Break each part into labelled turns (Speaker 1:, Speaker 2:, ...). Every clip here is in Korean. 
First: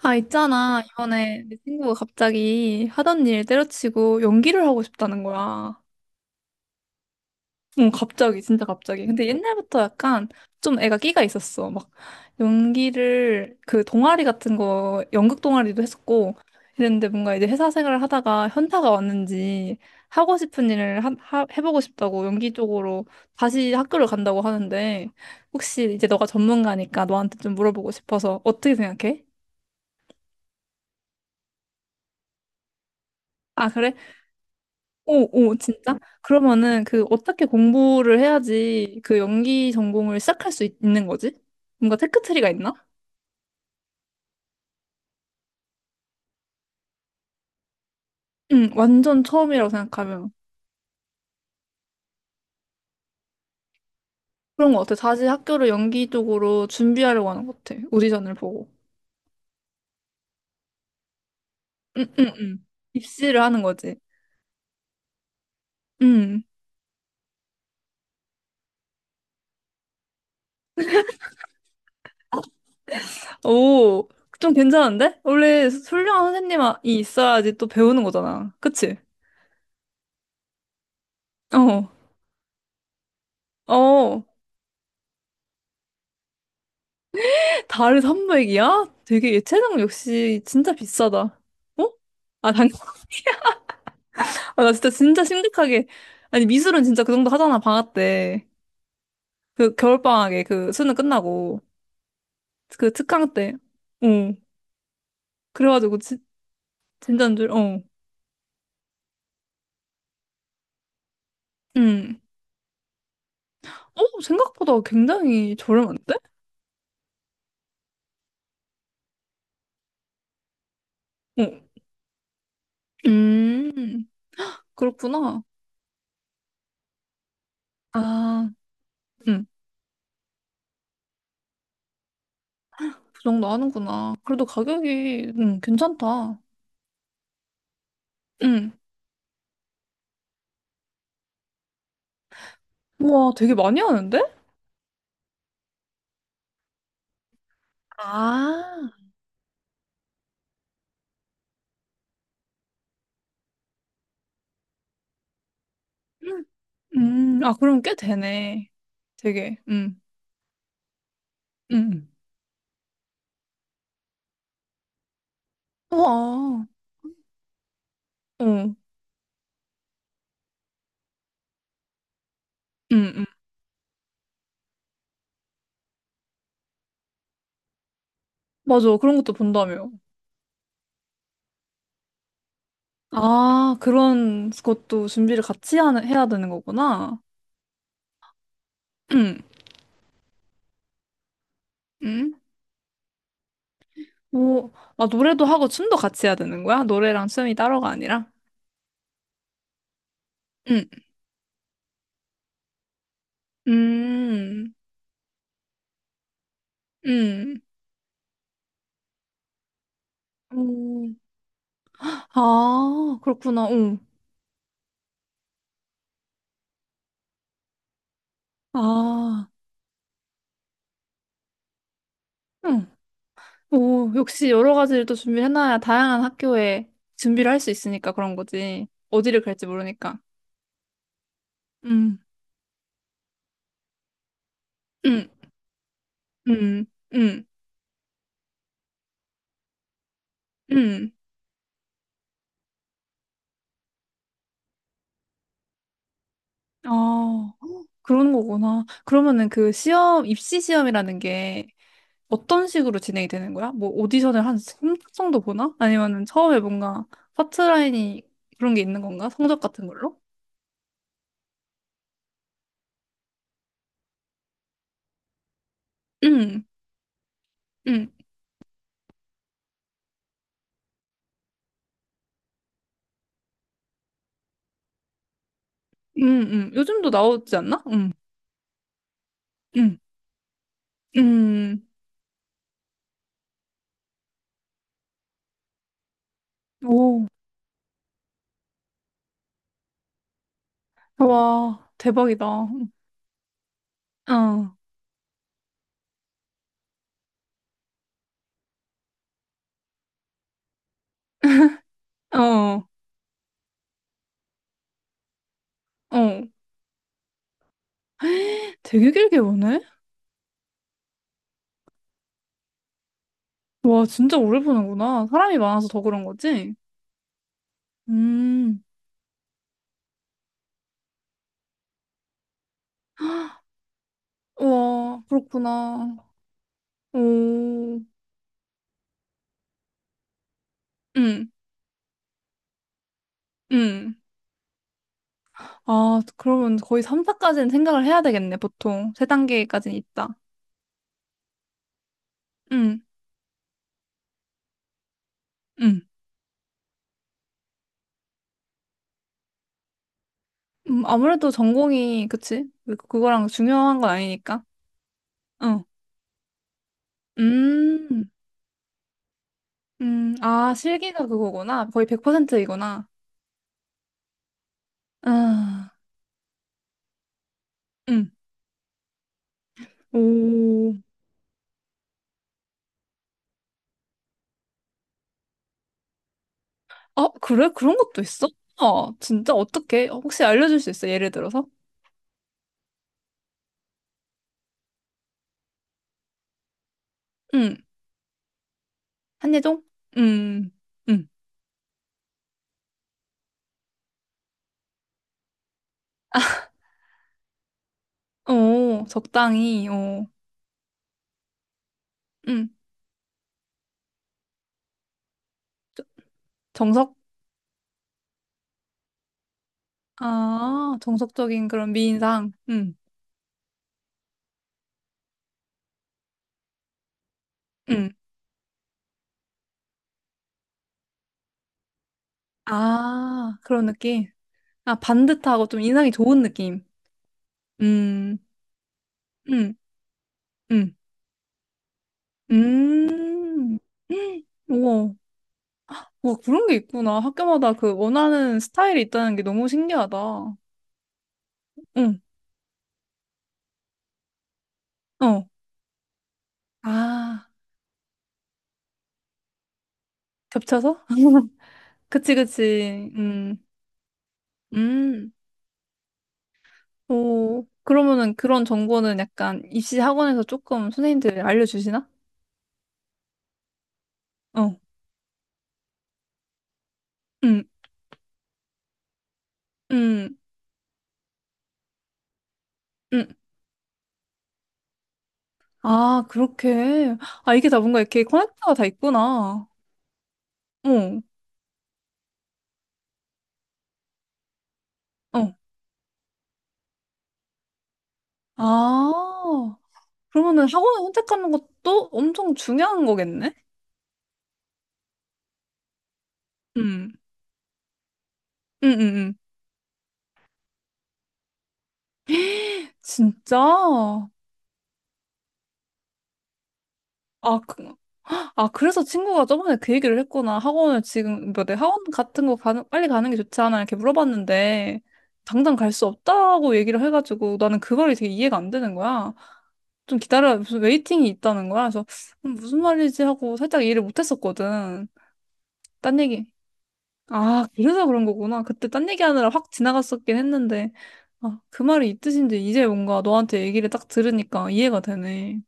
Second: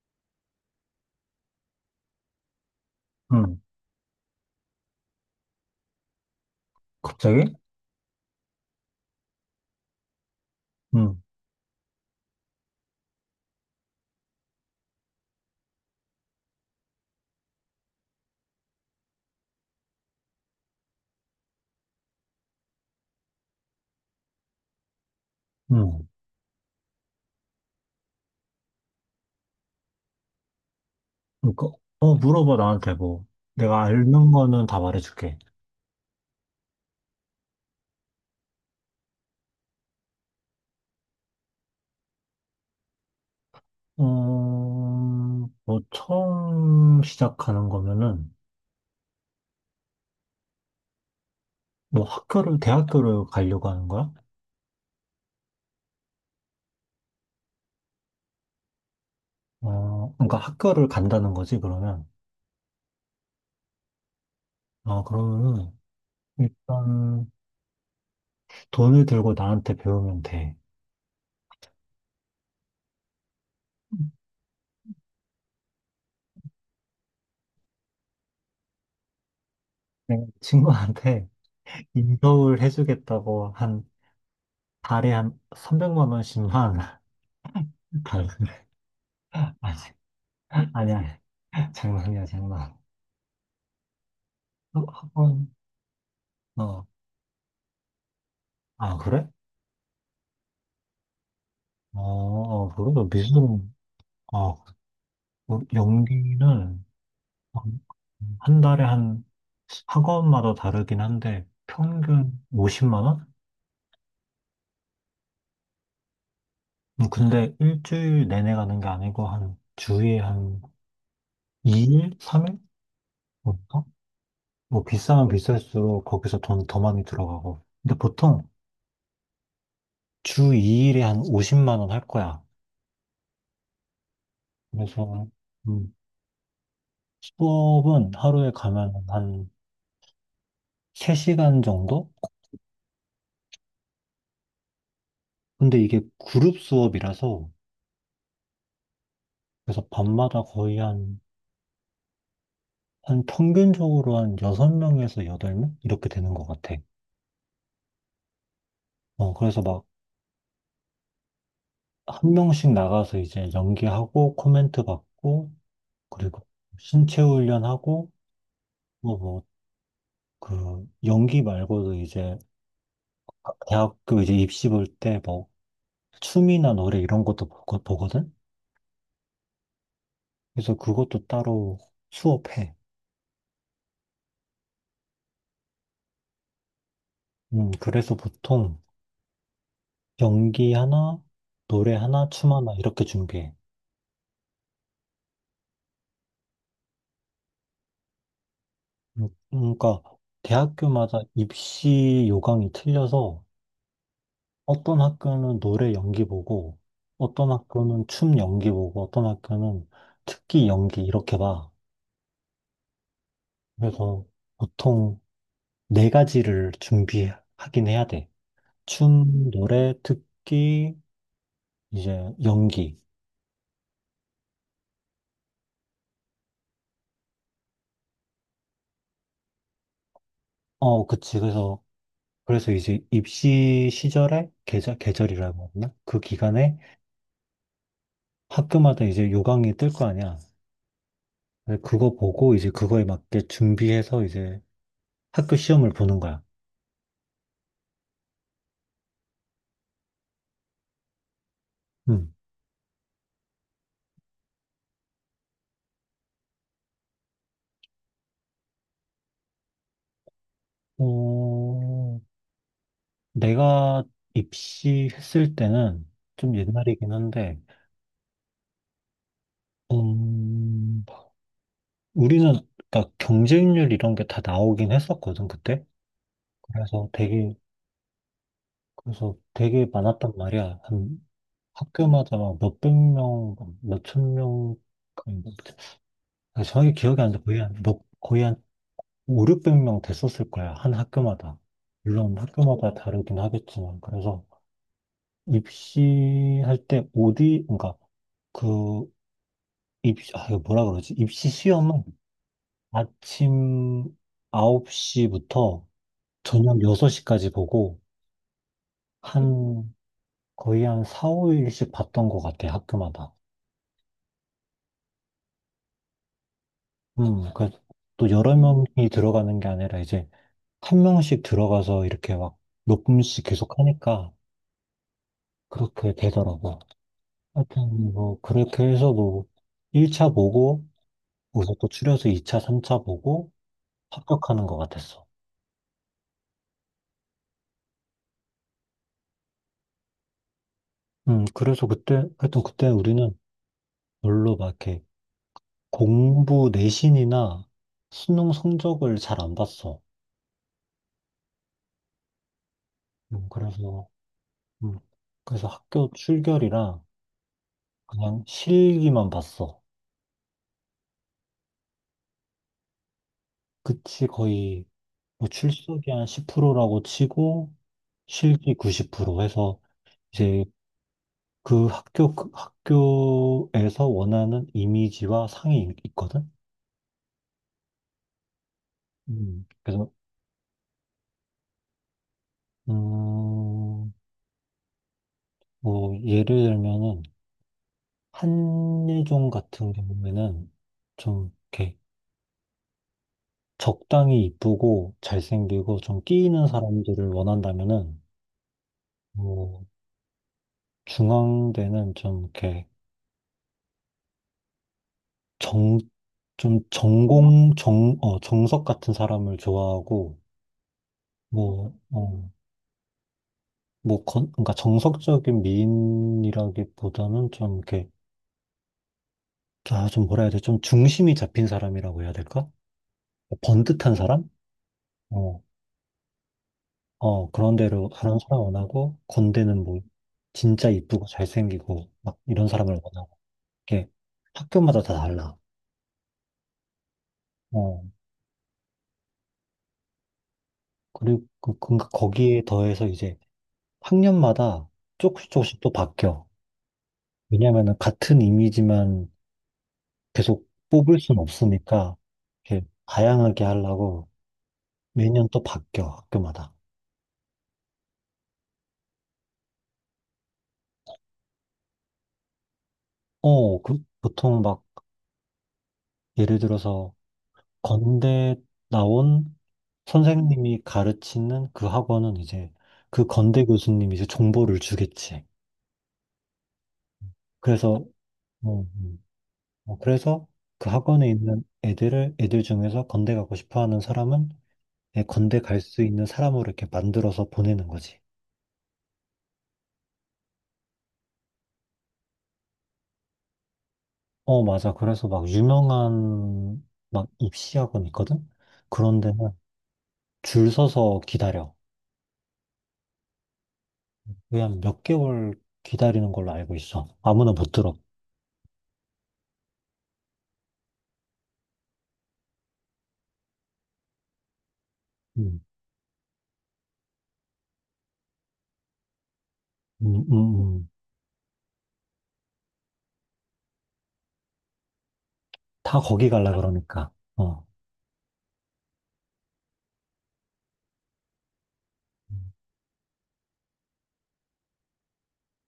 Speaker 1: 아, 있잖아. 이번에 내 친구가 갑자기 하던 일
Speaker 2: 응,
Speaker 1: 때려치고 연기를 하고 싶다는 거야.
Speaker 2: 갑자기?
Speaker 1: 응, 갑자기, 진짜 갑자기. 근데 옛날부터 약간 좀 애가
Speaker 2: 응,
Speaker 1: 끼가 있었어. 막 연기를 그 동아리 같은 거, 연극 동아리도 했었고 이랬는데 뭔가 이제 회사 생활을 하다가 현타가 왔는지 하고 싶은 일을 해보고 싶다고 연기 쪽으로 다시 학교를 간다고 하는데 혹시 이제
Speaker 2: 응.
Speaker 1: 너가 전문가니까 너한테 좀 물어보고 싶어서 어떻게 생각해?
Speaker 2: 그러니까, 물어봐, 나한테 뭐.
Speaker 1: 아,
Speaker 2: 내가
Speaker 1: 그래?
Speaker 2: 아는 거는 다 말해줄게.
Speaker 1: 오, 오, 진짜? 그러면은 그 어떻게 공부를 해야지 그 연기 전공을 시작할 수 는 거지? 뭔가 테크트리가 있나?
Speaker 2: 뭐, 처음 시작하는 거면은,
Speaker 1: 응, 완전 처음이라고 생각하면.
Speaker 2: 뭐, 대학교를 가려고 하는 거야?
Speaker 1: 그런 거 같아. 다시 학교를 연기 쪽으로 준비하려고 하는 것 같아. 오디션을 보고.
Speaker 2: 그러니까 학교를 간다는 거지, 그러면.
Speaker 1: 응, 응, 응. 입시를 하는 거지.
Speaker 2: 아, 그러면은,
Speaker 1: 응.
Speaker 2: 일단, 돈을 들고 나한테 배우면 돼.
Speaker 1: 오, 좀 괜찮은데? 원래 훌륭한 선생님이 있어야지 또 배우는 거잖아. 그치?
Speaker 2: 내가 친구한테 인서울 해주겠다고
Speaker 1: 어,
Speaker 2: 한
Speaker 1: 어.
Speaker 2: 달에 한 300만 원씩만
Speaker 1: 달에
Speaker 2: 달래.
Speaker 1: 300이야? 되게 예체능 역시 진짜
Speaker 2: 아니, 아니야.
Speaker 1: 비싸다. 어?
Speaker 2: 장난이야,
Speaker 1: 아, 당연히.
Speaker 2: 장난.
Speaker 1: 아, 나
Speaker 2: 어,
Speaker 1: 진짜 진짜
Speaker 2: 어,
Speaker 1: 심각하게. 아니 미술은
Speaker 2: 어.
Speaker 1: 진짜 그 정도 하잖아 방학 때.
Speaker 2: 아, 그래?
Speaker 1: 그 겨울방학에 그 수능 끝나고
Speaker 2: 어, 어,
Speaker 1: 그
Speaker 2: 그래도
Speaker 1: 특강 때.
Speaker 2: 미술은.
Speaker 1: 어.
Speaker 2: 어, 뭐,
Speaker 1: 그래가지고 진
Speaker 2: 연기는
Speaker 1: 진짜인 줄. 어.
Speaker 2: 한, 달에 한 학원마다 다르긴 한데,
Speaker 1: 음.
Speaker 2: 평균 50만 원?
Speaker 1: 어 생각보다 굉장히 저렴한데?
Speaker 2: 근데 일주일 내내 가는 게 아니고, 한 주에 한
Speaker 1: 어.
Speaker 2: 2일? 3일? 어?
Speaker 1: 음.
Speaker 2: 뭐, 비싸면
Speaker 1: 그렇구나.
Speaker 2: 비쌀수록 거기서 돈 더 많이 들어가고. 근데 보통
Speaker 1: 아, 음.
Speaker 2: 주 2일에 한 50만 원 할 거야.
Speaker 1: 그 정도 하는구나. 그래도
Speaker 2: 그래서,
Speaker 1: 가격이
Speaker 2: 음,
Speaker 1: 괜찮다.
Speaker 2: 수업은 하루에
Speaker 1: 음.
Speaker 2: 가면 한 3시간 정도?
Speaker 1: 우와 되게 많이 하는데?
Speaker 2: 근데 이게 그룹 수업이라서
Speaker 1: 아,
Speaker 2: 그래서 밤마다 거의 한 평균적으로 한 6명에서 8명? 이렇게 되는
Speaker 1: 음.
Speaker 2: 것 같아.
Speaker 1: 음. 아 그럼 꽤 되네.
Speaker 2: 어,
Speaker 1: 되게
Speaker 2: 그래서 막
Speaker 1: 음.
Speaker 2: 한 명씩 나가서 이제 연기하고 코멘트 받고 그리고
Speaker 1: 우와.
Speaker 2: 신체 훈련하고
Speaker 1: 응.
Speaker 2: 뭐, 그 연기 말고도 이제
Speaker 1: 응, 응.
Speaker 2: 아, 대학교 이제 입시 볼 때 뭐 춤이나 노래 이런 것도 보거든?
Speaker 1: 맞아. 그런 것도 본다며.
Speaker 2: 그래서 그것도 따로 수업해.
Speaker 1: 아, 그런 것도 준비를 같이 해야 되는 거구나.
Speaker 2: 그래서 보통
Speaker 1: 응,
Speaker 2: 연기 하나, 노래 하나,
Speaker 1: 응,
Speaker 2: 춤 하나 이렇게 준비해.
Speaker 1: 오, 아, 노래도 하고 춤도 같이 해야 되는 거야? 노래랑 춤이 따로가 아니라?
Speaker 2: 그러니까
Speaker 1: 응,
Speaker 2: 대학교마다 입시 요강이 틀려서
Speaker 1: 음,
Speaker 2: 어떤 학교는 노래 연기 보고 어떤
Speaker 1: 응.
Speaker 2: 학교는 춤 연기 보고 어떤 학교는 특기 연기
Speaker 1: 오,
Speaker 2: 이렇게 봐.
Speaker 1: 아, 그렇구나. 응.
Speaker 2: 그래서 보통 네 가지를 준비하긴 해야 돼.
Speaker 1: 아,
Speaker 2: 춤, 노래, 특기, 이제
Speaker 1: 응.
Speaker 2: 연기.
Speaker 1: 오, 역시 여러 가지를 또 준비해놔야 다양한 학교에 준비를 할 수 있으니까 그런 거지. 어디를 갈지 모르니까.
Speaker 2: 어, 그치. 그래서
Speaker 1: 음,
Speaker 2: 그래서 이제 입시 시절에 계절
Speaker 1: 응,
Speaker 2: 계절이라고 하나? 그 기간에
Speaker 1: 응, 응,
Speaker 2: 학교마다 이제 요강이 뜰 거 아니야.
Speaker 1: 응.
Speaker 2: 그래서 그거 보고 이제 그거에 맞게 준비해서 이제 학교 시험을 보는 거야.
Speaker 1: 아. 그런 거구나. 그러면은 그 시험, 입시 시험이라는 게
Speaker 2: 음.
Speaker 1: 어떤 식으로 진행이 되는 거야? 뭐 오디션을 한3 정도 보나? 아니면은 처음에 뭔가 파트라인이 그런 게 있는 건가? 성적 같은 걸로?
Speaker 2: 어, 내가 입시했을 때는 좀
Speaker 1: 응,
Speaker 2: 옛날이긴 한데,
Speaker 1: 응,
Speaker 2: 음, 우리는 그러니까 경쟁률 이런 게 다 나오긴 했었거든, 그때.
Speaker 1: 응, 응. 요즘도
Speaker 2: 그래서
Speaker 1: 나오지
Speaker 2: 되게,
Speaker 1: 않나? 응,
Speaker 2: 그래서 되게
Speaker 1: 응,
Speaker 2: 많았단 말이야. 한
Speaker 1: 응.
Speaker 2: 학교마다 막 몇백 명, 몇 천 명, 정확히 기억이
Speaker 1: 오,
Speaker 2: 안 나. 거의 한 5, 600명 됐었을 거야. 한 학교마다.
Speaker 1: 와,
Speaker 2: 물론
Speaker 1: 대박이다. 어,
Speaker 2: 학교마다 다르긴 하겠지만. 그래서
Speaker 1: 어,
Speaker 2: 입시할 때 어디, 그러니까 그 입시, 아, 이거 뭐라 그러지? 입시 시험은 아침 9시부터
Speaker 1: 어.
Speaker 2: 저녁 6시까지 보고
Speaker 1: 되게 길게 보네?
Speaker 2: 한 거의 한 4, 5일씩 봤던 것 같아, 학교마다.
Speaker 1: 와, 진짜 오래 보는구나. 사람이 많아서 더 그런 거지?
Speaker 2: 그또 여러
Speaker 1: 음,
Speaker 2: 명이 들어가는 게 아니라 이제 한 명씩 들어가서 이렇게 막 몇 분씩 계속 하니까
Speaker 1: 와,
Speaker 2: 그렇게
Speaker 1: 그렇구나.
Speaker 2: 되더라고.
Speaker 1: 오.
Speaker 2: 하여튼 뭐 그렇게 해서 뭐 1차 보고
Speaker 1: 응.
Speaker 2: 거기서 또 추려서 2차, 3차 보고
Speaker 1: 응.
Speaker 2: 합격하는 것 같았어.
Speaker 1: 아, 그러면 거의 3사까지는 생각을 해야 되겠네, 보통. 3단계까지는 있다.
Speaker 2: 그래서 그때 하여튼 그때
Speaker 1: 응.
Speaker 2: 우리는 별로 막 이렇게
Speaker 1: 응.
Speaker 2: 공부 내신이나 수능 성적을 잘 안 봤어.
Speaker 1: 아무래도 전공이, 그치?
Speaker 2: 음,
Speaker 1: 그거랑 중요한
Speaker 2: 그래서
Speaker 1: 건 아니니까.
Speaker 2: 음, 그래서
Speaker 1: 응.
Speaker 2: 학교 출결이랑
Speaker 1: 음,
Speaker 2: 그냥 실기만 봤어.
Speaker 1: 아, 실기가 그거구나. 거의 100%이구나.
Speaker 2: 그치 거의 뭐
Speaker 1: 아,
Speaker 2: 출석이 한 10%라고 치고
Speaker 1: 응.
Speaker 2: 실기 90% 해서 이제
Speaker 1: 오.
Speaker 2: 그 학교, 그 학교에서 원하는 이미지와 상이 있거든?
Speaker 1: 아, 그래? 그런 것도 있어? 아 진짜? 어떻게?
Speaker 2: 그래서,
Speaker 1: 혹시 알려줄 수 있어? 예를 들어서?
Speaker 2: 음, 뭐, 예를 들면은,
Speaker 1: 응.
Speaker 2: 한예종
Speaker 1: 한예종?
Speaker 2: 같은
Speaker 1: 음,
Speaker 2: 경우에는
Speaker 1: 음.
Speaker 2: 좀, 이렇게, 적당히 이쁘고 잘생기고 좀 끼이는 사람들을 원한다면은,
Speaker 1: 오,
Speaker 2: 뭐,
Speaker 1: 적당히, 오.
Speaker 2: 중앙대는 좀,
Speaker 1: 음.
Speaker 2: 이렇게, 정, 좀
Speaker 1: 정석?
Speaker 2: 전공, 정, 어, 정석 같은 사람을 좋아하고,
Speaker 1: 아, 정석적인 그런
Speaker 2: 뭐, 어,
Speaker 1: 미인상. 응,
Speaker 2: 뭐, 그러니까 정석적인 미인이라기보다는 좀 이렇게,
Speaker 1: 응.
Speaker 2: 아, 좀 뭐라 해야 돼? 좀 중심이 잡힌 사람이라고 해야 될까? 뭐
Speaker 1: 아, 그런
Speaker 2: 번듯한
Speaker 1: 느낌.
Speaker 2: 사람?
Speaker 1: 아,
Speaker 2: 어,
Speaker 1: 반듯하고 좀 인상이 좋은 느낌.
Speaker 2: 어, 그런 대로
Speaker 1: 음,
Speaker 2: 다른 사람 원하고,
Speaker 1: 음,
Speaker 2: 건대는 뭐, 진짜
Speaker 1: 음,
Speaker 2: 이쁘고 잘생기고, 막 이런 사람을 원하고,
Speaker 1: 음.
Speaker 2: 이렇게
Speaker 1: 헉,
Speaker 2: 학교마다 다
Speaker 1: 우와,
Speaker 2: 달라.
Speaker 1: 와, 그런 게 있구나. 학교마다 그
Speaker 2: 어,
Speaker 1: 원하는 스타일이 있다는 게 너무 신기하다.
Speaker 2: 그리고 그러니까
Speaker 1: 응,
Speaker 2: 거기에 더해서 이제 학년마다
Speaker 1: 어.
Speaker 2: 조금씩 조금씩 또 바뀌어.
Speaker 1: 아,
Speaker 2: 왜냐면은 같은 이미지만 계속
Speaker 1: 겹쳐서?
Speaker 2: 뽑을 순 없으니까,
Speaker 1: 그치,
Speaker 2: 이렇게
Speaker 1: 그치.
Speaker 2: 다양하게 하려고,
Speaker 1: 음.
Speaker 2: 매년 또 바뀌어, 학교마다.
Speaker 1: 오, 그러면은 그런 정보는 약간 입시 학원에서 조금 선생님들이 알려주시나?
Speaker 2: 어, 그, 보통
Speaker 1: 어,
Speaker 2: 막, 예를 들어서,
Speaker 1: 음,
Speaker 2: 건대 나온
Speaker 1: 음.
Speaker 2: 선생님이 가르치는 그 학원은 이제, 그
Speaker 1: 음,
Speaker 2: 건대 교수님이 이제 정보를 주겠지.
Speaker 1: 아, 그렇게. 아, 이게 다 뭔가
Speaker 2: 그래서,
Speaker 1: 이렇게 커넥터가 다
Speaker 2: 뭐,
Speaker 1: 있구나.
Speaker 2: 그래서 그
Speaker 1: 응,
Speaker 2: 학원에 있는 애들을, 애들 중에서 건대 가고 싶어 하는 사람은, 애
Speaker 1: 어.
Speaker 2: 건대 갈 수 있는 사람으로 이렇게 만들어서 보내는 거지.
Speaker 1: 아, 그러면은 학원을 선택하는 것도 엄청 중요한 거겠네?
Speaker 2: 어, 맞아. 그래서 막, 유명한,
Speaker 1: 응,
Speaker 2: 막, 입시 학원 있거든?
Speaker 1: 응, 응,
Speaker 2: 그런
Speaker 1: 응.
Speaker 2: 데는 줄 서서 기다려.
Speaker 1: 진짜? 아,
Speaker 2: 그냥 한몇 개월 기다리는 걸로 알고 있어. 아무나 못
Speaker 1: 그,
Speaker 2: 들어.
Speaker 1: 아, 그래서 친구가 저번에 그 얘기를 했구나. 학원을 지금, 뭐, 내 학원 같은 거 가는, 빨리 가는 게 좋지 않아? 이렇게 물어봤는데,
Speaker 2: 음,
Speaker 1: 당장 갈 수 없다고 얘기를 해가지고, 나는 그거를 되게 이해가 안 되는 거야.
Speaker 2: 음,
Speaker 1: 좀
Speaker 2: 음,
Speaker 1: 기다려, 무슨
Speaker 2: 음.
Speaker 1: 웨이팅이 있다는 거야. 그래서 무슨 말이지 하고 살짝 이해를 못했었거든.
Speaker 2: 다
Speaker 1: 딴
Speaker 2: 거기
Speaker 1: 얘기.
Speaker 2: 갈라 아, 그러니까. 어.
Speaker 1: 아, 그래서 그런 거구나. 그때 딴 얘기하느라 확 지나갔었긴 했는데. 아, 그 말이 이 뜻인지 이제 뭔가 너한테 얘기를 딱 들으니까 이해가 되네.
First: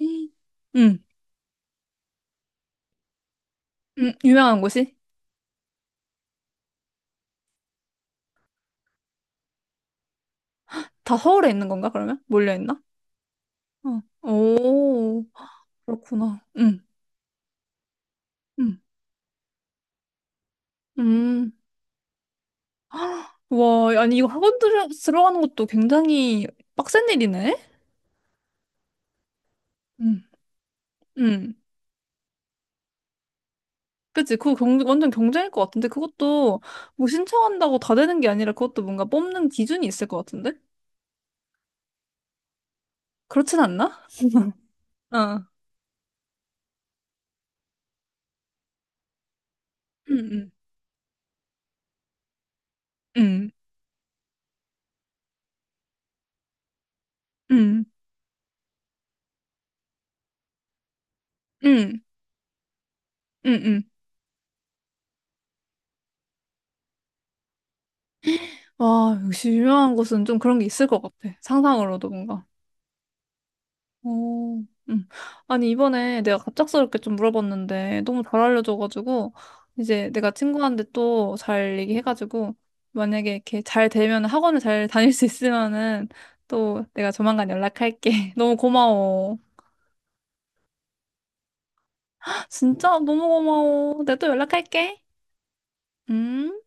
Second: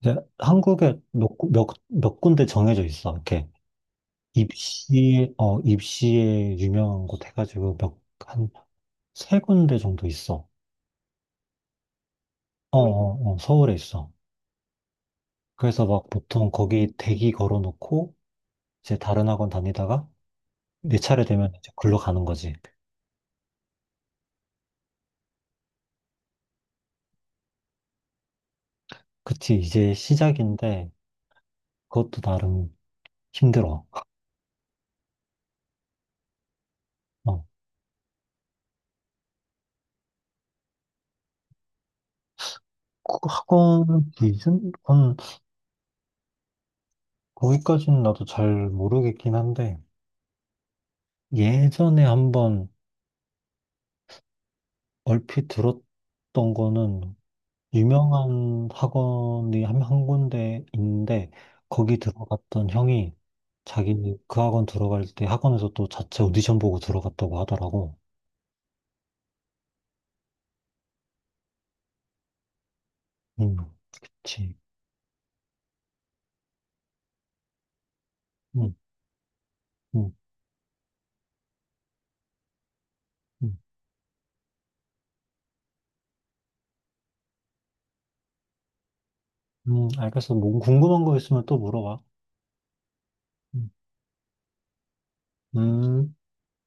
Speaker 2: 이제
Speaker 1: 음.
Speaker 2: 한국에
Speaker 1: 음,
Speaker 2: 몇 군데 정해져 있어. 이렇게
Speaker 1: 유명한 곳이?
Speaker 2: 입시에, 입시에 유명한 곳 해가지고 몇, 한 세 군데 정도 있어.
Speaker 1: 다 서울에 있는 건가, 그러면? 몰려있나?
Speaker 2: 어, 어, 어, 서울에
Speaker 1: 어.
Speaker 2: 있어.
Speaker 1: 오,
Speaker 2: 그래서 막
Speaker 1: 그렇구나.
Speaker 2: 보통 거기 대기 걸어놓고
Speaker 1: 음,
Speaker 2: 이제 다른 학원 다니다가 내 차례
Speaker 1: 음.
Speaker 2: 되면 이제 글로 가는 거지.
Speaker 1: 와, 아니, 이거 학원 들어가는 것도 굉장히 빡센 일이네?
Speaker 2: 그치, 이제
Speaker 1: 음,
Speaker 2: 시작인데
Speaker 1: 음.
Speaker 2: 그것도 나름 힘들어.
Speaker 1: 그치? 그거 완전 경쟁일 것 같은데 그것도 뭐
Speaker 2: 어,
Speaker 1: 신청한다고 다 되는 게 아니라 그것도 뭔가 뽑는 기준이 있을 것 같은데?
Speaker 2: 그
Speaker 1: 그렇진 않나?
Speaker 2: 학원 기준?
Speaker 1: 어.
Speaker 2: 거기까지는 나도 잘 모르겠긴 한데,
Speaker 1: 응, 응,
Speaker 2: 예전에 한번
Speaker 1: 응,
Speaker 2: 얼핏 들었던 거는,
Speaker 1: 응,
Speaker 2: 유명한 학원이 한 군데인데, 거기
Speaker 1: 응,
Speaker 2: 들어갔던 형이
Speaker 1: 응. 응.
Speaker 2: 자기 그 학원 들어갈 때 학원에서 또 자체 오디션 보고 들어갔다고 하더라고.
Speaker 1: 와, 역시 유명한 곳은 좀 그런 게 있을 것 같아. 상상으로도 뭔가.
Speaker 2: 음, 그치.
Speaker 1: 오, 아니, 이번에 내가 갑작스럽게 좀 물어봤는데, 너무 잘
Speaker 2: 음,
Speaker 1: 알려줘가지고, 이제
Speaker 2: 음,
Speaker 1: 내가 친구한테 또 잘 얘기해가지고, 만약에
Speaker 2: 음.
Speaker 1: 이렇게 잘 되면 학원을 잘 다닐 수 있으면은, 또 내가 조만간 연락할게. 너무 고마워.
Speaker 2: 알겠어. 뭐 궁금한 거 있으면 또 물어봐.
Speaker 1: 진짜 너무
Speaker 2: 음.
Speaker 1: 고마워. 내가 또 연락할게.
Speaker 2: 음.
Speaker 1: 음.